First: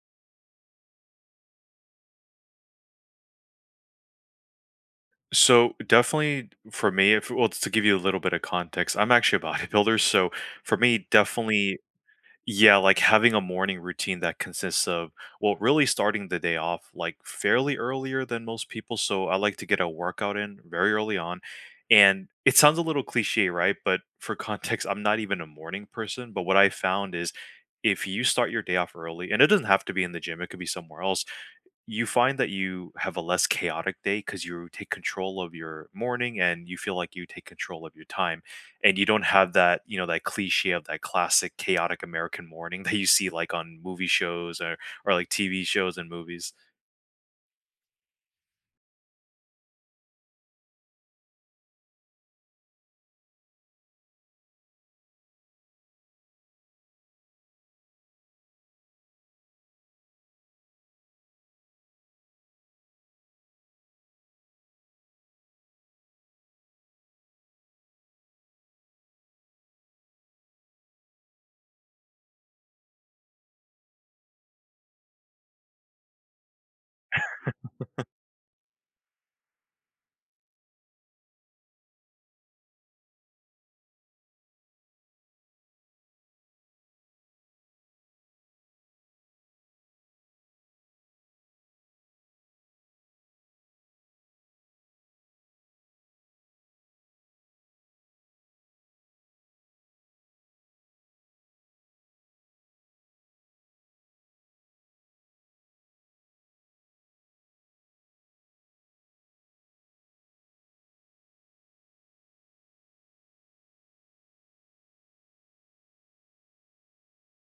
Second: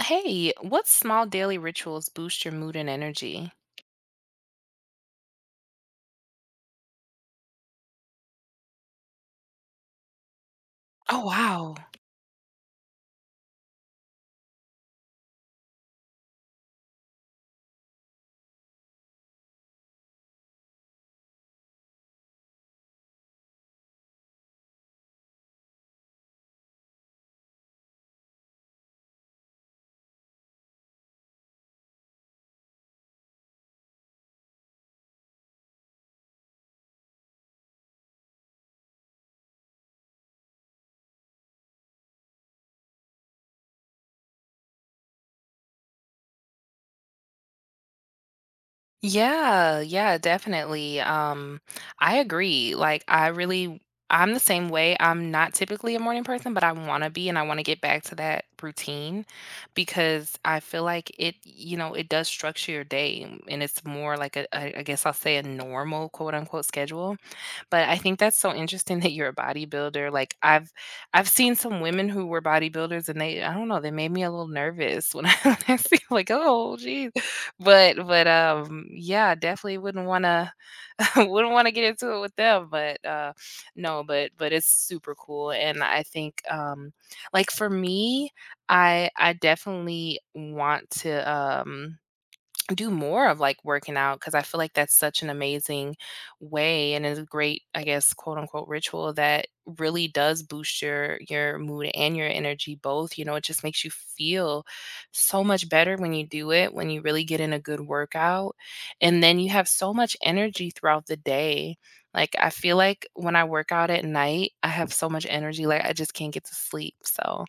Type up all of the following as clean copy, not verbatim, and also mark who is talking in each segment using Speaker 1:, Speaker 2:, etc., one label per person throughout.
Speaker 1: Hey, what small daily rituals boost your mood and energy?
Speaker 2: So definitely for me, if well, to give you a little bit of context, I'm actually a bodybuilder. So for me,
Speaker 1: Oh, wow.
Speaker 2: definitely, yeah, like having a morning routine that consists of, well, really starting the day off like fairly earlier than most people. So I like to get a workout in very early on. And it sounds a little cliche, right? But for context, I'm not even a morning person. But what I found is if you start your day off early, and it doesn't have to be in the gym, it could be somewhere else, you find that you have a less chaotic day because you take control of your morning and you feel like you take control of your time, and you don't have that, that cliche of that classic chaotic American morning that you see like on movie shows or like TV shows and movies.
Speaker 1: Yeah, yeah, definitely. I agree. Like, I'm the same way. I'm not typically a morning person, but I want to be, and I want to get back to that routine because I feel like it does structure your day, and it's more like a, I guess I'll say a normal quote unquote schedule. But I think that's so interesting that you're a bodybuilder. Like, I've seen some women who were bodybuilders, and they, I don't know, they made me a little nervous when I, when I see like, oh, geez. But yeah, definitely wouldn't wanna wouldn't wanna get into it with them, no, but it's super cool, and I think, like, for me, I definitely want to, do more of like working out because I feel like that's such an amazing way and is a great, I guess, quote unquote ritual that really does boost your mood and your energy both. You know, it just makes you feel so much better when you do it, when you really get in a good workout. And then you have so much energy throughout the day. Like I feel like when I work out at night, I have so much energy, like I just can't get to sleep. So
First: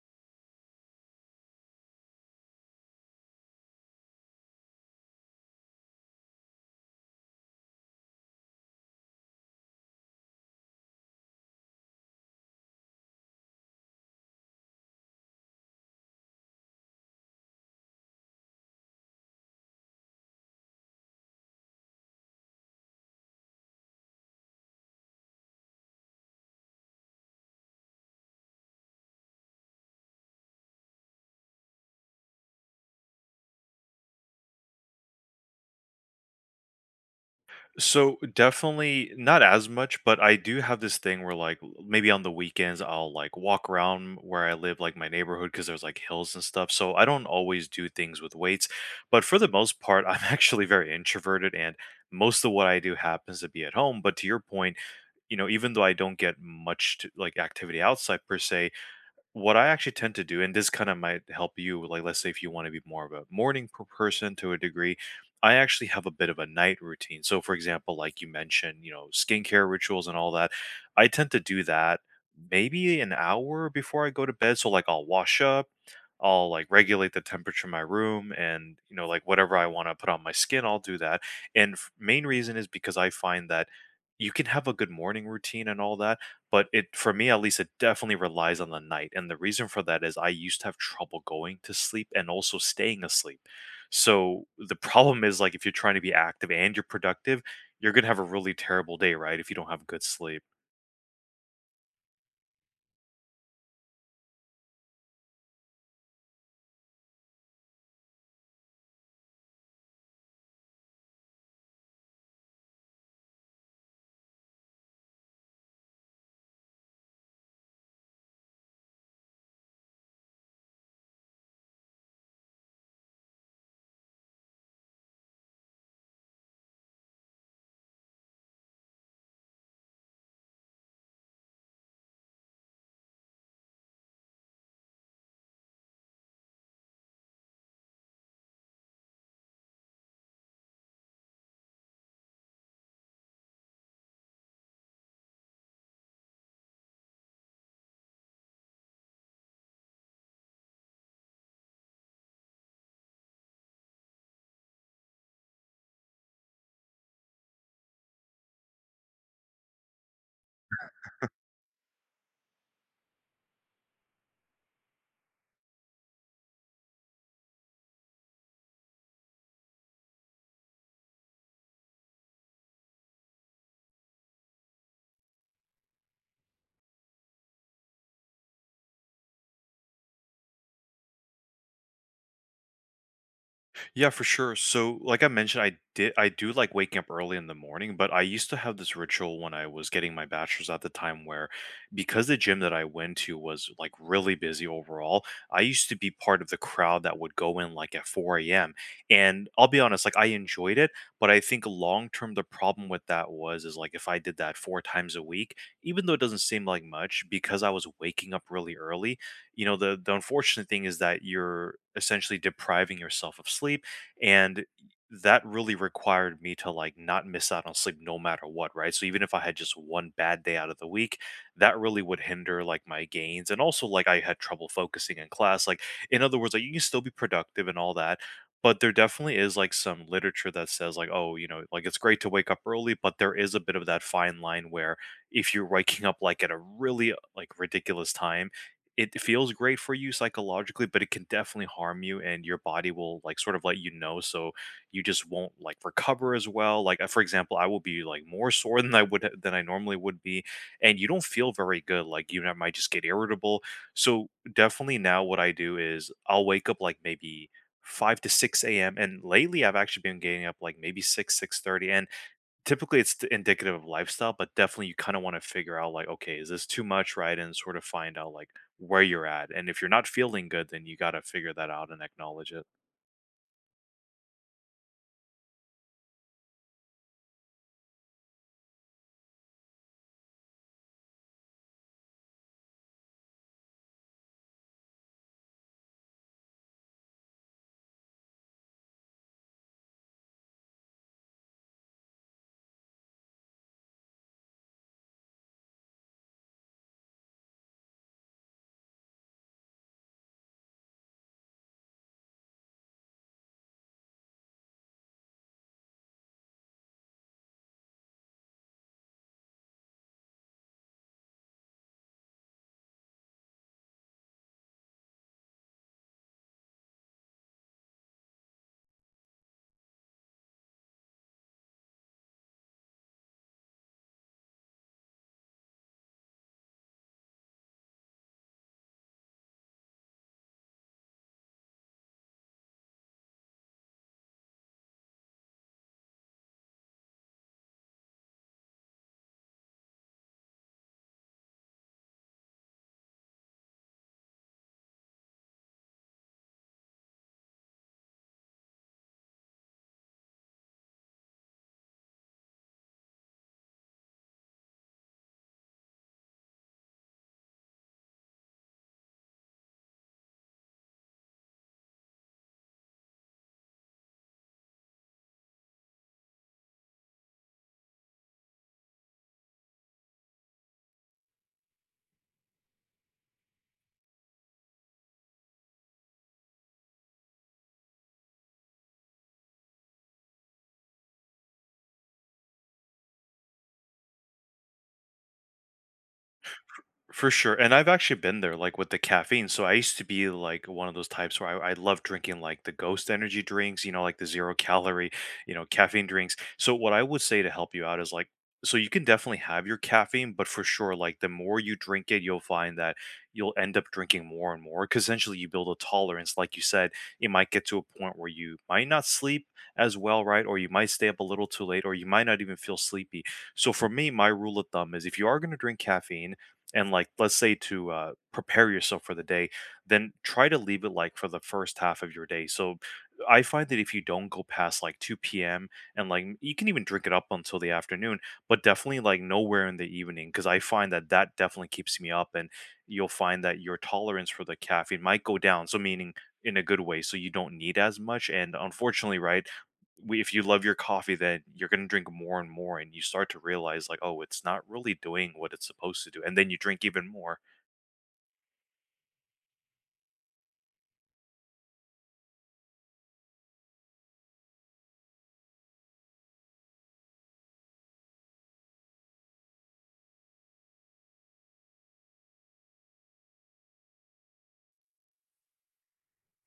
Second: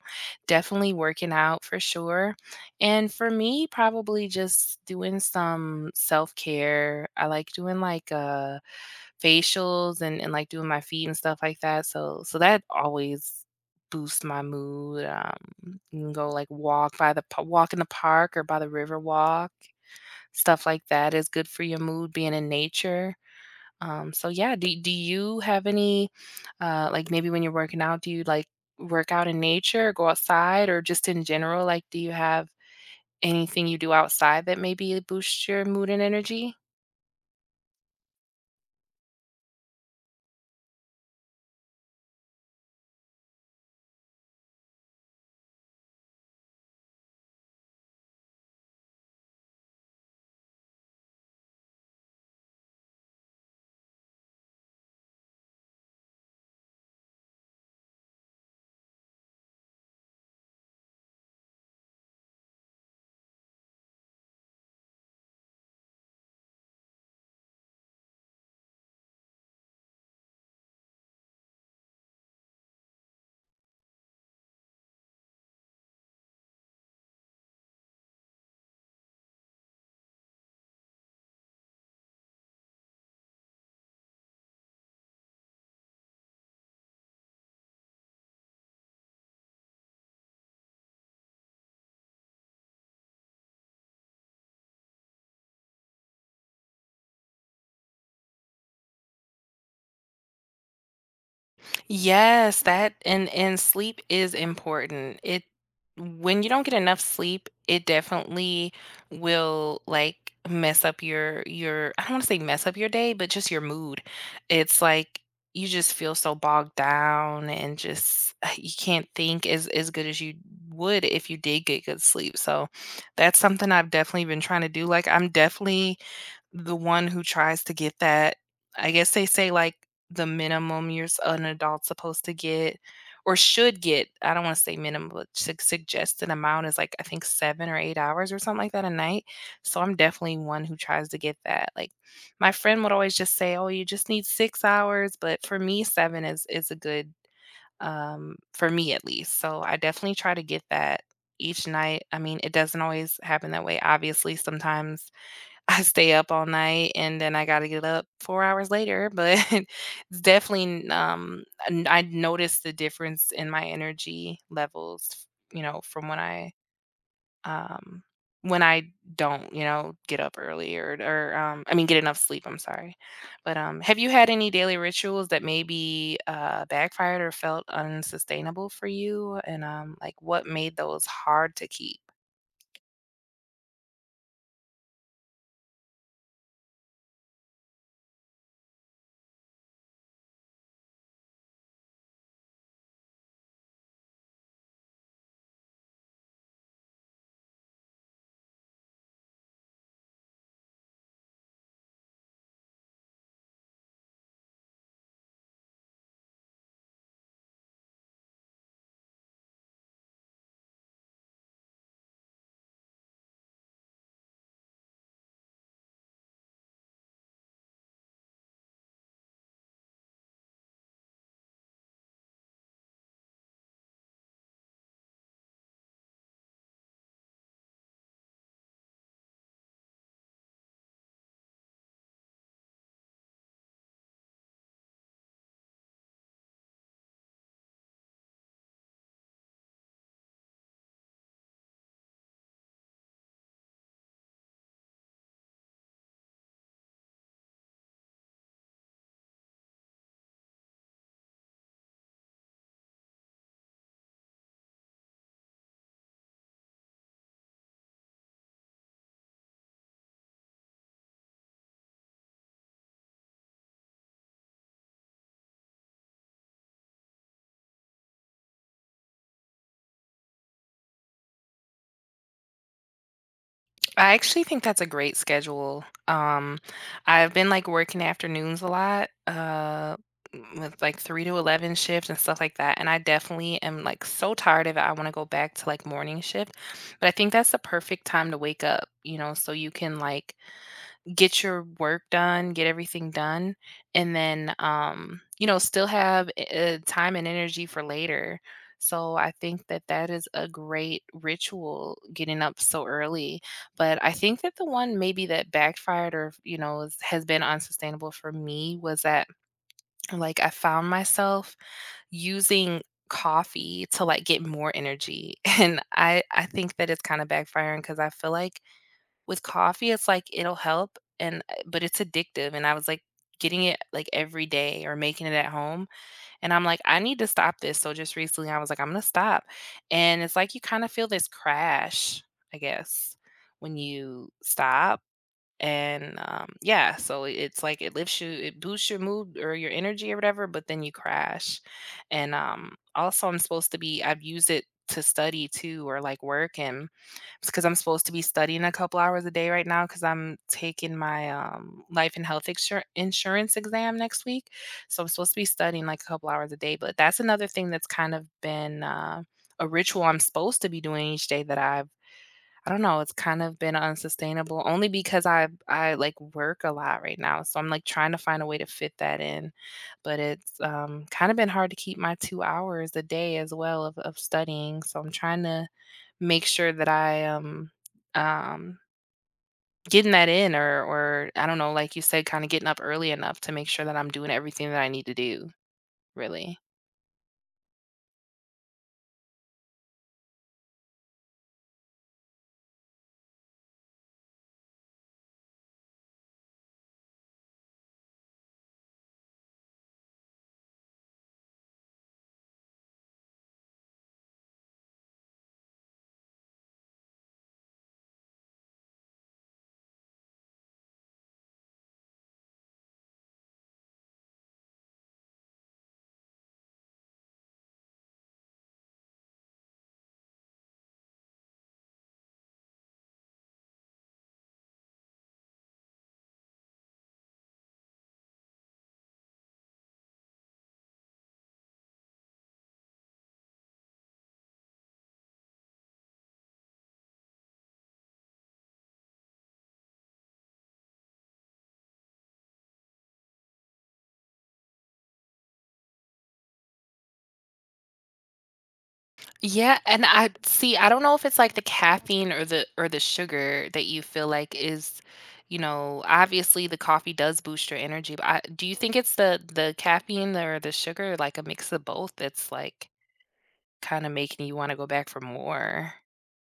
Speaker 1: definitely working out for sure. And for me, probably just doing some self-care. I like doing, like, facials and like, doing my feet and stuff like that, so that always boosts my mood, you can go, like, walk by the pa walk in the park or by the river walk. Stuff like that is good for your mood, being in nature. So yeah, do you have any, like, maybe when you're working out, do you, like, work out in nature or go outside or just in general, like, do you have anything you do outside that maybe boosts your mood and energy?
Speaker 2: So definitely not as much, but I do have this thing where like maybe on the weekends I'll like walk around where I live, like my neighborhood, because there's like hills and stuff. So I don't always do things with weights, but for the most part, I'm actually very introverted, and most of what I do happens to be at home. But to your point, you know, even though I don't get much to, like, activity outside per se, what I actually tend to do, and this kind of might help you, like, let's say if you want to be more of a morning person to a degree, I actually have a bit of a night routine. So, for example, like you mentioned, you know, skincare rituals and all that, I tend to do that maybe an hour before I go to bed. So, like, I'll wash up, I'll like regulate the temperature in my room, and, you know, like whatever I want to put on my skin, I'll do that. And main reason is because I find that you can have a good morning routine and all that, but it, for me, at least, it definitely relies on the night, and the reason for that is I used to have trouble going to sleep and also staying asleep. So, the problem is, like, if you're trying to be active and you're productive, you're gonna have a really terrible day, right, if you don't have good sleep.
Speaker 1: Yes, that and sleep is important. It When you don't get enough sleep, it definitely will like mess up your I don't want to say mess up your day, but just your mood. It's like you just feel so bogged down and just you can't think as good as you would if you did get good sleep. So that's something I've definitely been trying to do. Like I'm definitely the one who tries to get that. I guess they say, like, the minimum you're s an adult supposed to get or should get, I don't wanna say minimum, but su suggested amount is, like, I think 7 or 8 hours or something like that a night, so I'm definitely one who tries to get that, like, my friend would always just say, "Oh, you just need 6 hours," but for me, 7 is a good, for me at least, so I definitely try to get that each night. I mean, it doesn't always happen that way, obviously, sometimes I stay up all night and then I gotta get up 4 hours later, but it's definitely n n I noticed the difference in my energy levels, from um when I don't, get up early or I mean, get enough sleep, I'm sorry. But, have you had any daily rituals that maybe, backfired or felt unsustainable for you? And, like, what made those hard to keep?
Speaker 2: Yeah, for sure. So, like I mentioned, I do like waking up early in the morning, but I used to have this ritual when I was getting my bachelor's at the time, where because the gym that I went to was like really busy overall, I used to be part of the crowd that would go in like at 4 a.m. And I'll be honest, like, I enjoyed it, but I think long term the problem with that was, is like if I did that 4 times a week, even though it doesn't seem like much, because I was waking up really early, you know, the unfortunate thing is that you're essentially depriving yourself of sleep, and that really required me to like not miss out on sleep no matter what, right? So even if I had just one bad day out of the week, that really would hinder like my gains, and also like I had trouble focusing in class. Like, in other words, like, you can still be productive and all that, but there definitely is like some literature that says like, oh, you know, like it's great to wake up early, but there is a bit of that fine line where if you're waking up like at a really like ridiculous time, it feels great for you psychologically, but it can definitely harm you, and your body will like sort of let you know. So you just won't like recover as well. Like, for example, I will be like more sore than I normally would be. And you don't feel very good. Like, you know, I might just get irritable. So definitely now what I do is I'll wake up like maybe 5 to 6 a.m. And lately I've actually been getting up like maybe 6, 6:30, and typically, it's t indicative of lifestyle, but definitely you kinda wanna figure out, like, "Okay, is this too much?" Right? And sort of find out, like, where you're at, and if you're not feeling good, then you gotta figure that out and acknowledge it.
Speaker 1: I actually think that's a great schedule. I've been like working afternoons a lot, with like three to 11 shifts and stuff like that. And I definitely am like so tired of it. I want to go back to like morning shift, but I think that's the perfect time to wake up, so you can like get your work done, get everything done, and then, still have, time and energy for later. So I think that that is a great ritual, getting up so early. But I think that the one maybe that backfired or, you know, is has been unsustainable for me was that, like, I found myself using coffee to, like, get more energy, and I think that it's kinda backfiring because I feel like with coffee, it's like it'll help and but it's addictive, and I was, like, getting it, like, every day or making it at home, and I'm like, "I need to stop this." So just recently, I was like, "I'm gonna stop," and it's like you kinda feel this crash, I guess, when you stop, and, yeah, so it's like it boosts your mood or your energy or whatever, but then you crash, and, also, I've used it to study too or, like, work, and because I'm supposed to be studying a couple hours a day right now because I'm taking my life and health insurance exam next week. So I'm supposed to be studying like a couple hours a day. But that's another thing that's kind of been a ritual I'm supposed to be doing each day that I don't know, it's kind of been unsustainable only because I, like, work a lot right now, so I'm, like, trying to find a way to fit that in, but it's, kinda been hard to keep my 2 hours a day as well of studying, so I'm trying to make sure that I am, um, getting that in or I don't know, like you said, kinda getting up early enough to make sure that I'm doing everything that I need to do, really.
Speaker 2: For sure. And I've actually been there, like with the caffeine. So I used to be like one of those types where I love drinking like the Ghost energy drinks, you know, like the zero calorie, you know, caffeine drinks. So what I would say to help you out is like, so you can definitely have your caffeine, but for sure, like the more you drink it, you'll find that you'll end up drinking more and more because essentially you build a tolerance. Like you said, it might get to a point where you might not sleep as well, right? Or you might stay up a little too late, or you might not even feel sleepy. So for me, my rule of thumb is if you are going to drink caffeine, and like, let's say to prepare yourself for the day, then try to leave it like for the first half of your day. So I find that if you don't go past like 2 p.m., and like you can even drink it up until the afternoon, but definitely like nowhere in the evening because I find that that definitely keeps me up, and you'll find that your tolerance for the caffeine might go down, so meaning in a good way, so you don't need as much. And unfortunately, right, if you love your coffee, then you're going to drink more and more, and you start to realize, like, oh, it's not really doing what it's supposed to do. And then you drink even more.
Speaker 1: Yeah, and I see, I don't know if it's like the caffeine or the sugar that you feel like is, obviously the coffee does boost your energy, but do you think it's the caffeine or the sugar, like a mix of both that's like kind of making you want to go back for more?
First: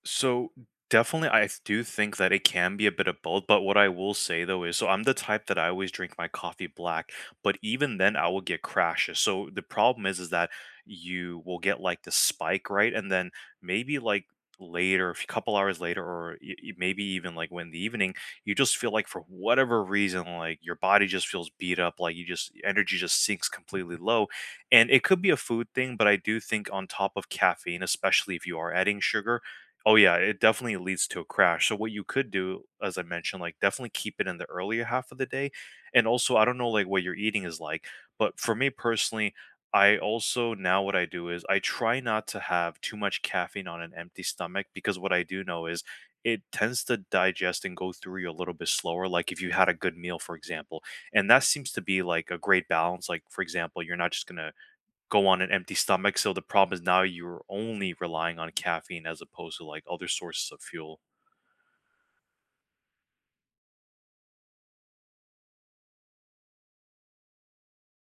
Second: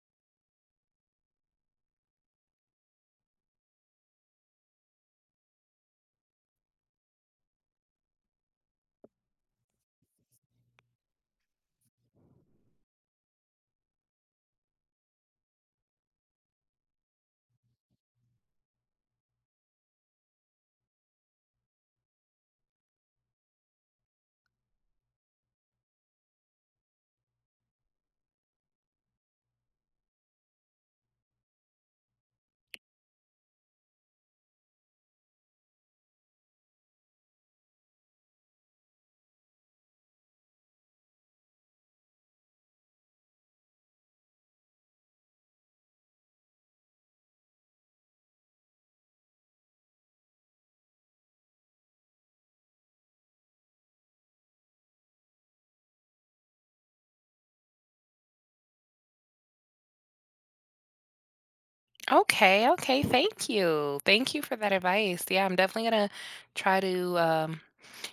Speaker 2: So definitely, I do think that it can be a bit of both. But what I will say though is, so I'm the type that I always drink my coffee black. But even then, I will get crashes. So the problem is that you will get like the spike, right? And then maybe like later, a couple hours later, or maybe even like when the evening, you just feel like for whatever reason, like your body just feels beat up. Like you just, energy just sinks completely low. And it could be a food thing, but I do think on top of caffeine, especially if you are adding sugar, oh yeah, it definitely leads to a crash. So what you could do, as I mentioned, like, definitely keep it in the earlier half of the day. And also, I don't know like what your eating is like, but for me personally, I also, now what I do is I try not to have too much caffeine on an empty stomach, because what I do know is it tends to digest and go through you a little bit slower, like if you had a good meal, for example. And that seems to be like a great balance. Like, for example, you're not just going to go on an empty stomach. So the problem is now you're only relying on caffeine as opposed to like other sources of fuel.
Speaker 1: Okay, okay, thank you. Thank you for that advice. Yeah, I'm definitely gonna try to um,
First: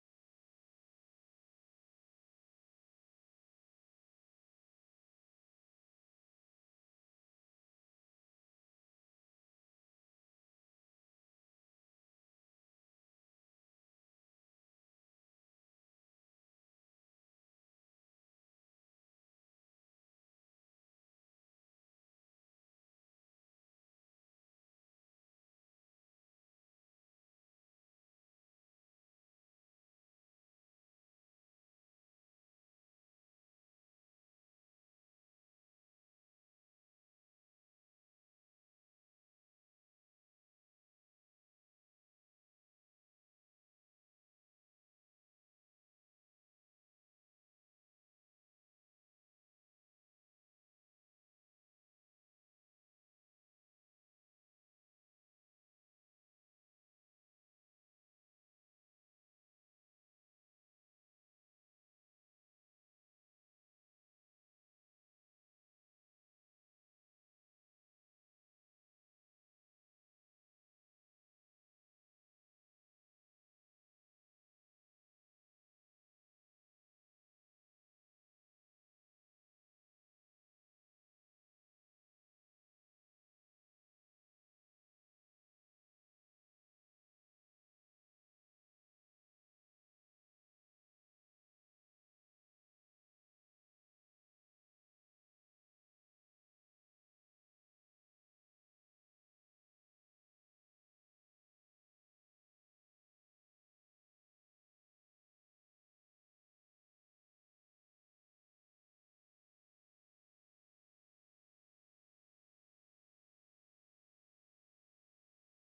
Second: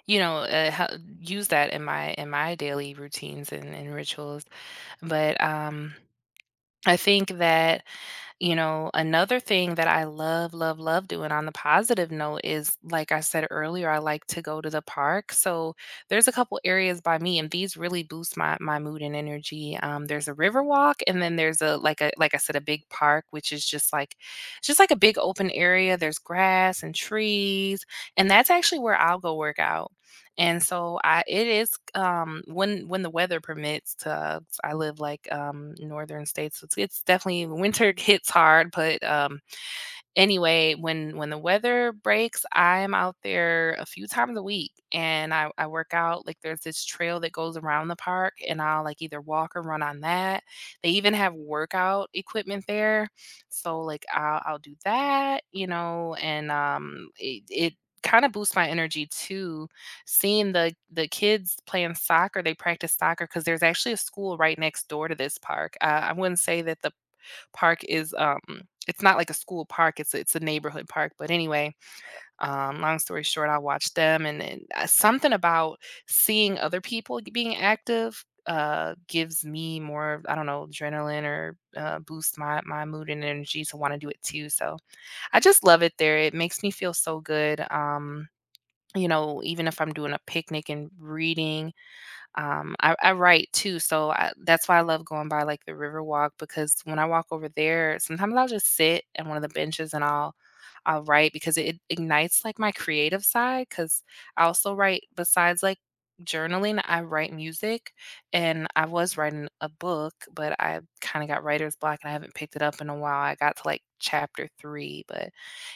Speaker 1: you know, uh, hel- use that in my daily routines and rituals. But, I think that You know, another thing that I love, love, love doing on the positive note is, like I said earlier, I like to go to the park. So there's a couple areas by me, and these really boost my mood and energy. There's a river walk, and then there's a like I said, a big park, which is just like a big open area. There's grass and trees, and that's actually where I'll go work out. And so I it is when the weather permits to I live like northern states. So it's definitely winter hits hard, but anyway, when the weather breaks, I'm out there a few times a week and I work out. Like there's this trail that goes around the park and I'll like either walk or run on that. They even have workout equipment there. So like I'll do that, and it kind of boosts my energy too, seeing the kids playing soccer. They practice soccer because there's actually a school right next door to this park. I wouldn't say that the park is, um it's not like a school park, it's a neighborhood park, but anyway, long story short, I watched them and something about seeing other people being active, gives me more, I don't know, adrenaline or, boosts my mood and energy to wanna do it too, so I just love it there, it makes me feel so good, even if I'm doing a picnic and reading, I write too, so that's why I love going by like the river walk because when I walk over there, sometimes I'll just sit on one of the benches and I'll write because it ignites like my creative side because I also write besides like journaling, I write music and I was writing a book, but I kind of got writer's block and I haven't picked it up in a while. I got to like chapter three, but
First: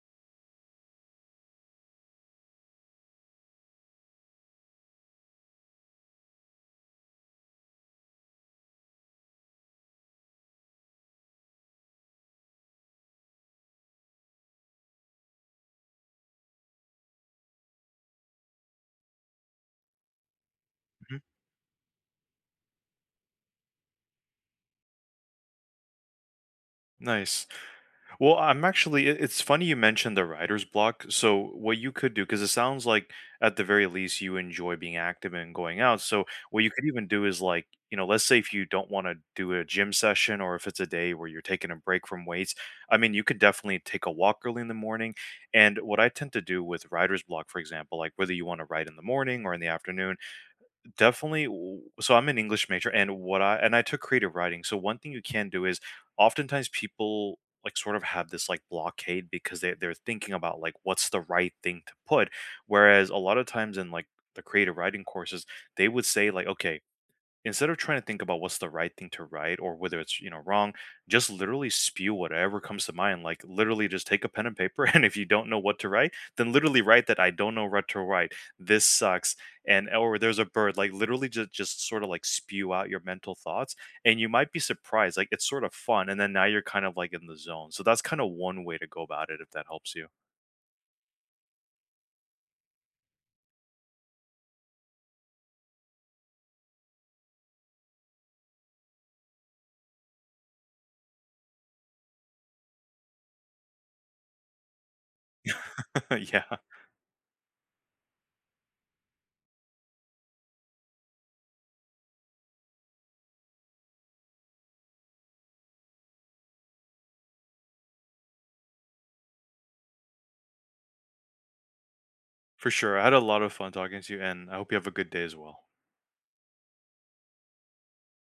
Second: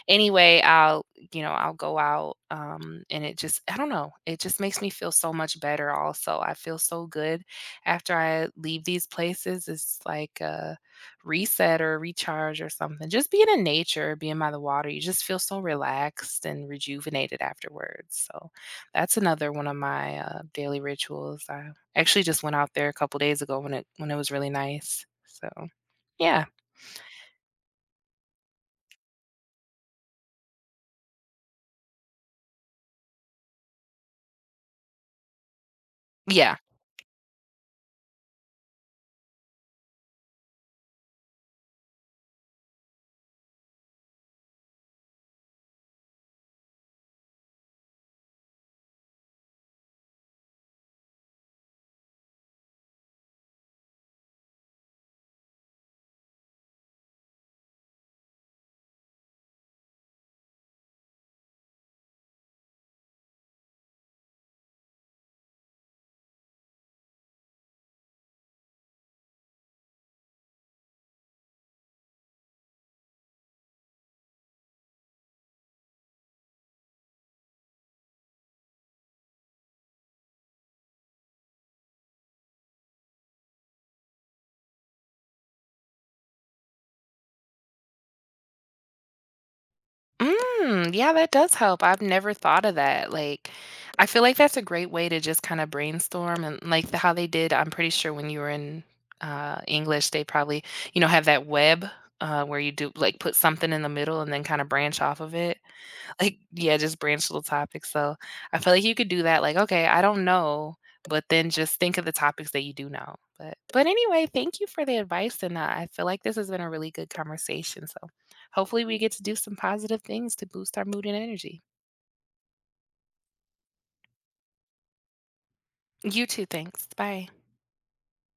Speaker 1: anyway, I'll go out, and it just I don't know, it just makes me feel so much better also. I feel so good after I leave these places. It's like a reset or recharge or something. Just being in nature, being by the water, you just feel so relaxed and rejuvenated afterwards. So that's another one of my daily
Speaker 2: Mhm.
Speaker 1: rituals. I actually just went out there a couple days ago when it was really nice. So yeah.
Speaker 2: Nice. Well, I'm actually, it's funny you mentioned the writer's block. So, what you could do, because it sounds like at the very least you enjoy being active and going out. So,
Speaker 1: Yeah.
Speaker 2: what you could even do is like, you know, let's say if you don't want to do a gym session, or if it's a day where you're taking a break from weights, I mean, you could definitely take a walk early in the morning. And what I tend to do with writer's block, for example, like, whether you want to write in the morning or in the afternoon, definitely so I'm an English major, and what I and I took creative writing. So one thing you can do is, oftentimes people like sort of have this like blockade because they're thinking about like what's the right thing to put, whereas a lot of times in like the creative writing courses, they would say like, okay, instead of trying to think about what's the right thing to write, or whether it's, you know, wrong, just literally spew whatever comes to mind. Like, literally just take a pen and paper, and if you don't know what to write, then literally write that, "I don't know what to write, this sucks," and or, "There's a bird." Like, literally just, sort of like spew out your mental thoughts, and you might be surprised. Like, it's sort of fun, and then now you're kind of like in the zone. So that's kind of one way to go about it, if that helps you.
Speaker 1: Mm, yeah, that does help. I've never thought of that. Like, I feel like that's a great way to just kind of brainstorm and like how they did. I'm pretty sure when you were in English, they probably, have that web, where you do like put something in the middle and then kind of branch off of it. Like,
Speaker 2: Yeah,
Speaker 1: yeah, just branch little topics, so I feel like you could do that, like, "Okay, I don't know," but then just think of the topics that you do know, but anyway, thank you for the advice, and, I feel like this has been a really good conversation, so hopefully we get to do some positive things to boost our mood and energy.
Speaker 2: for sure, I had a lot of fun talking to you, and I hope you have a good day as well.
Speaker 1: You too, thanks, bye.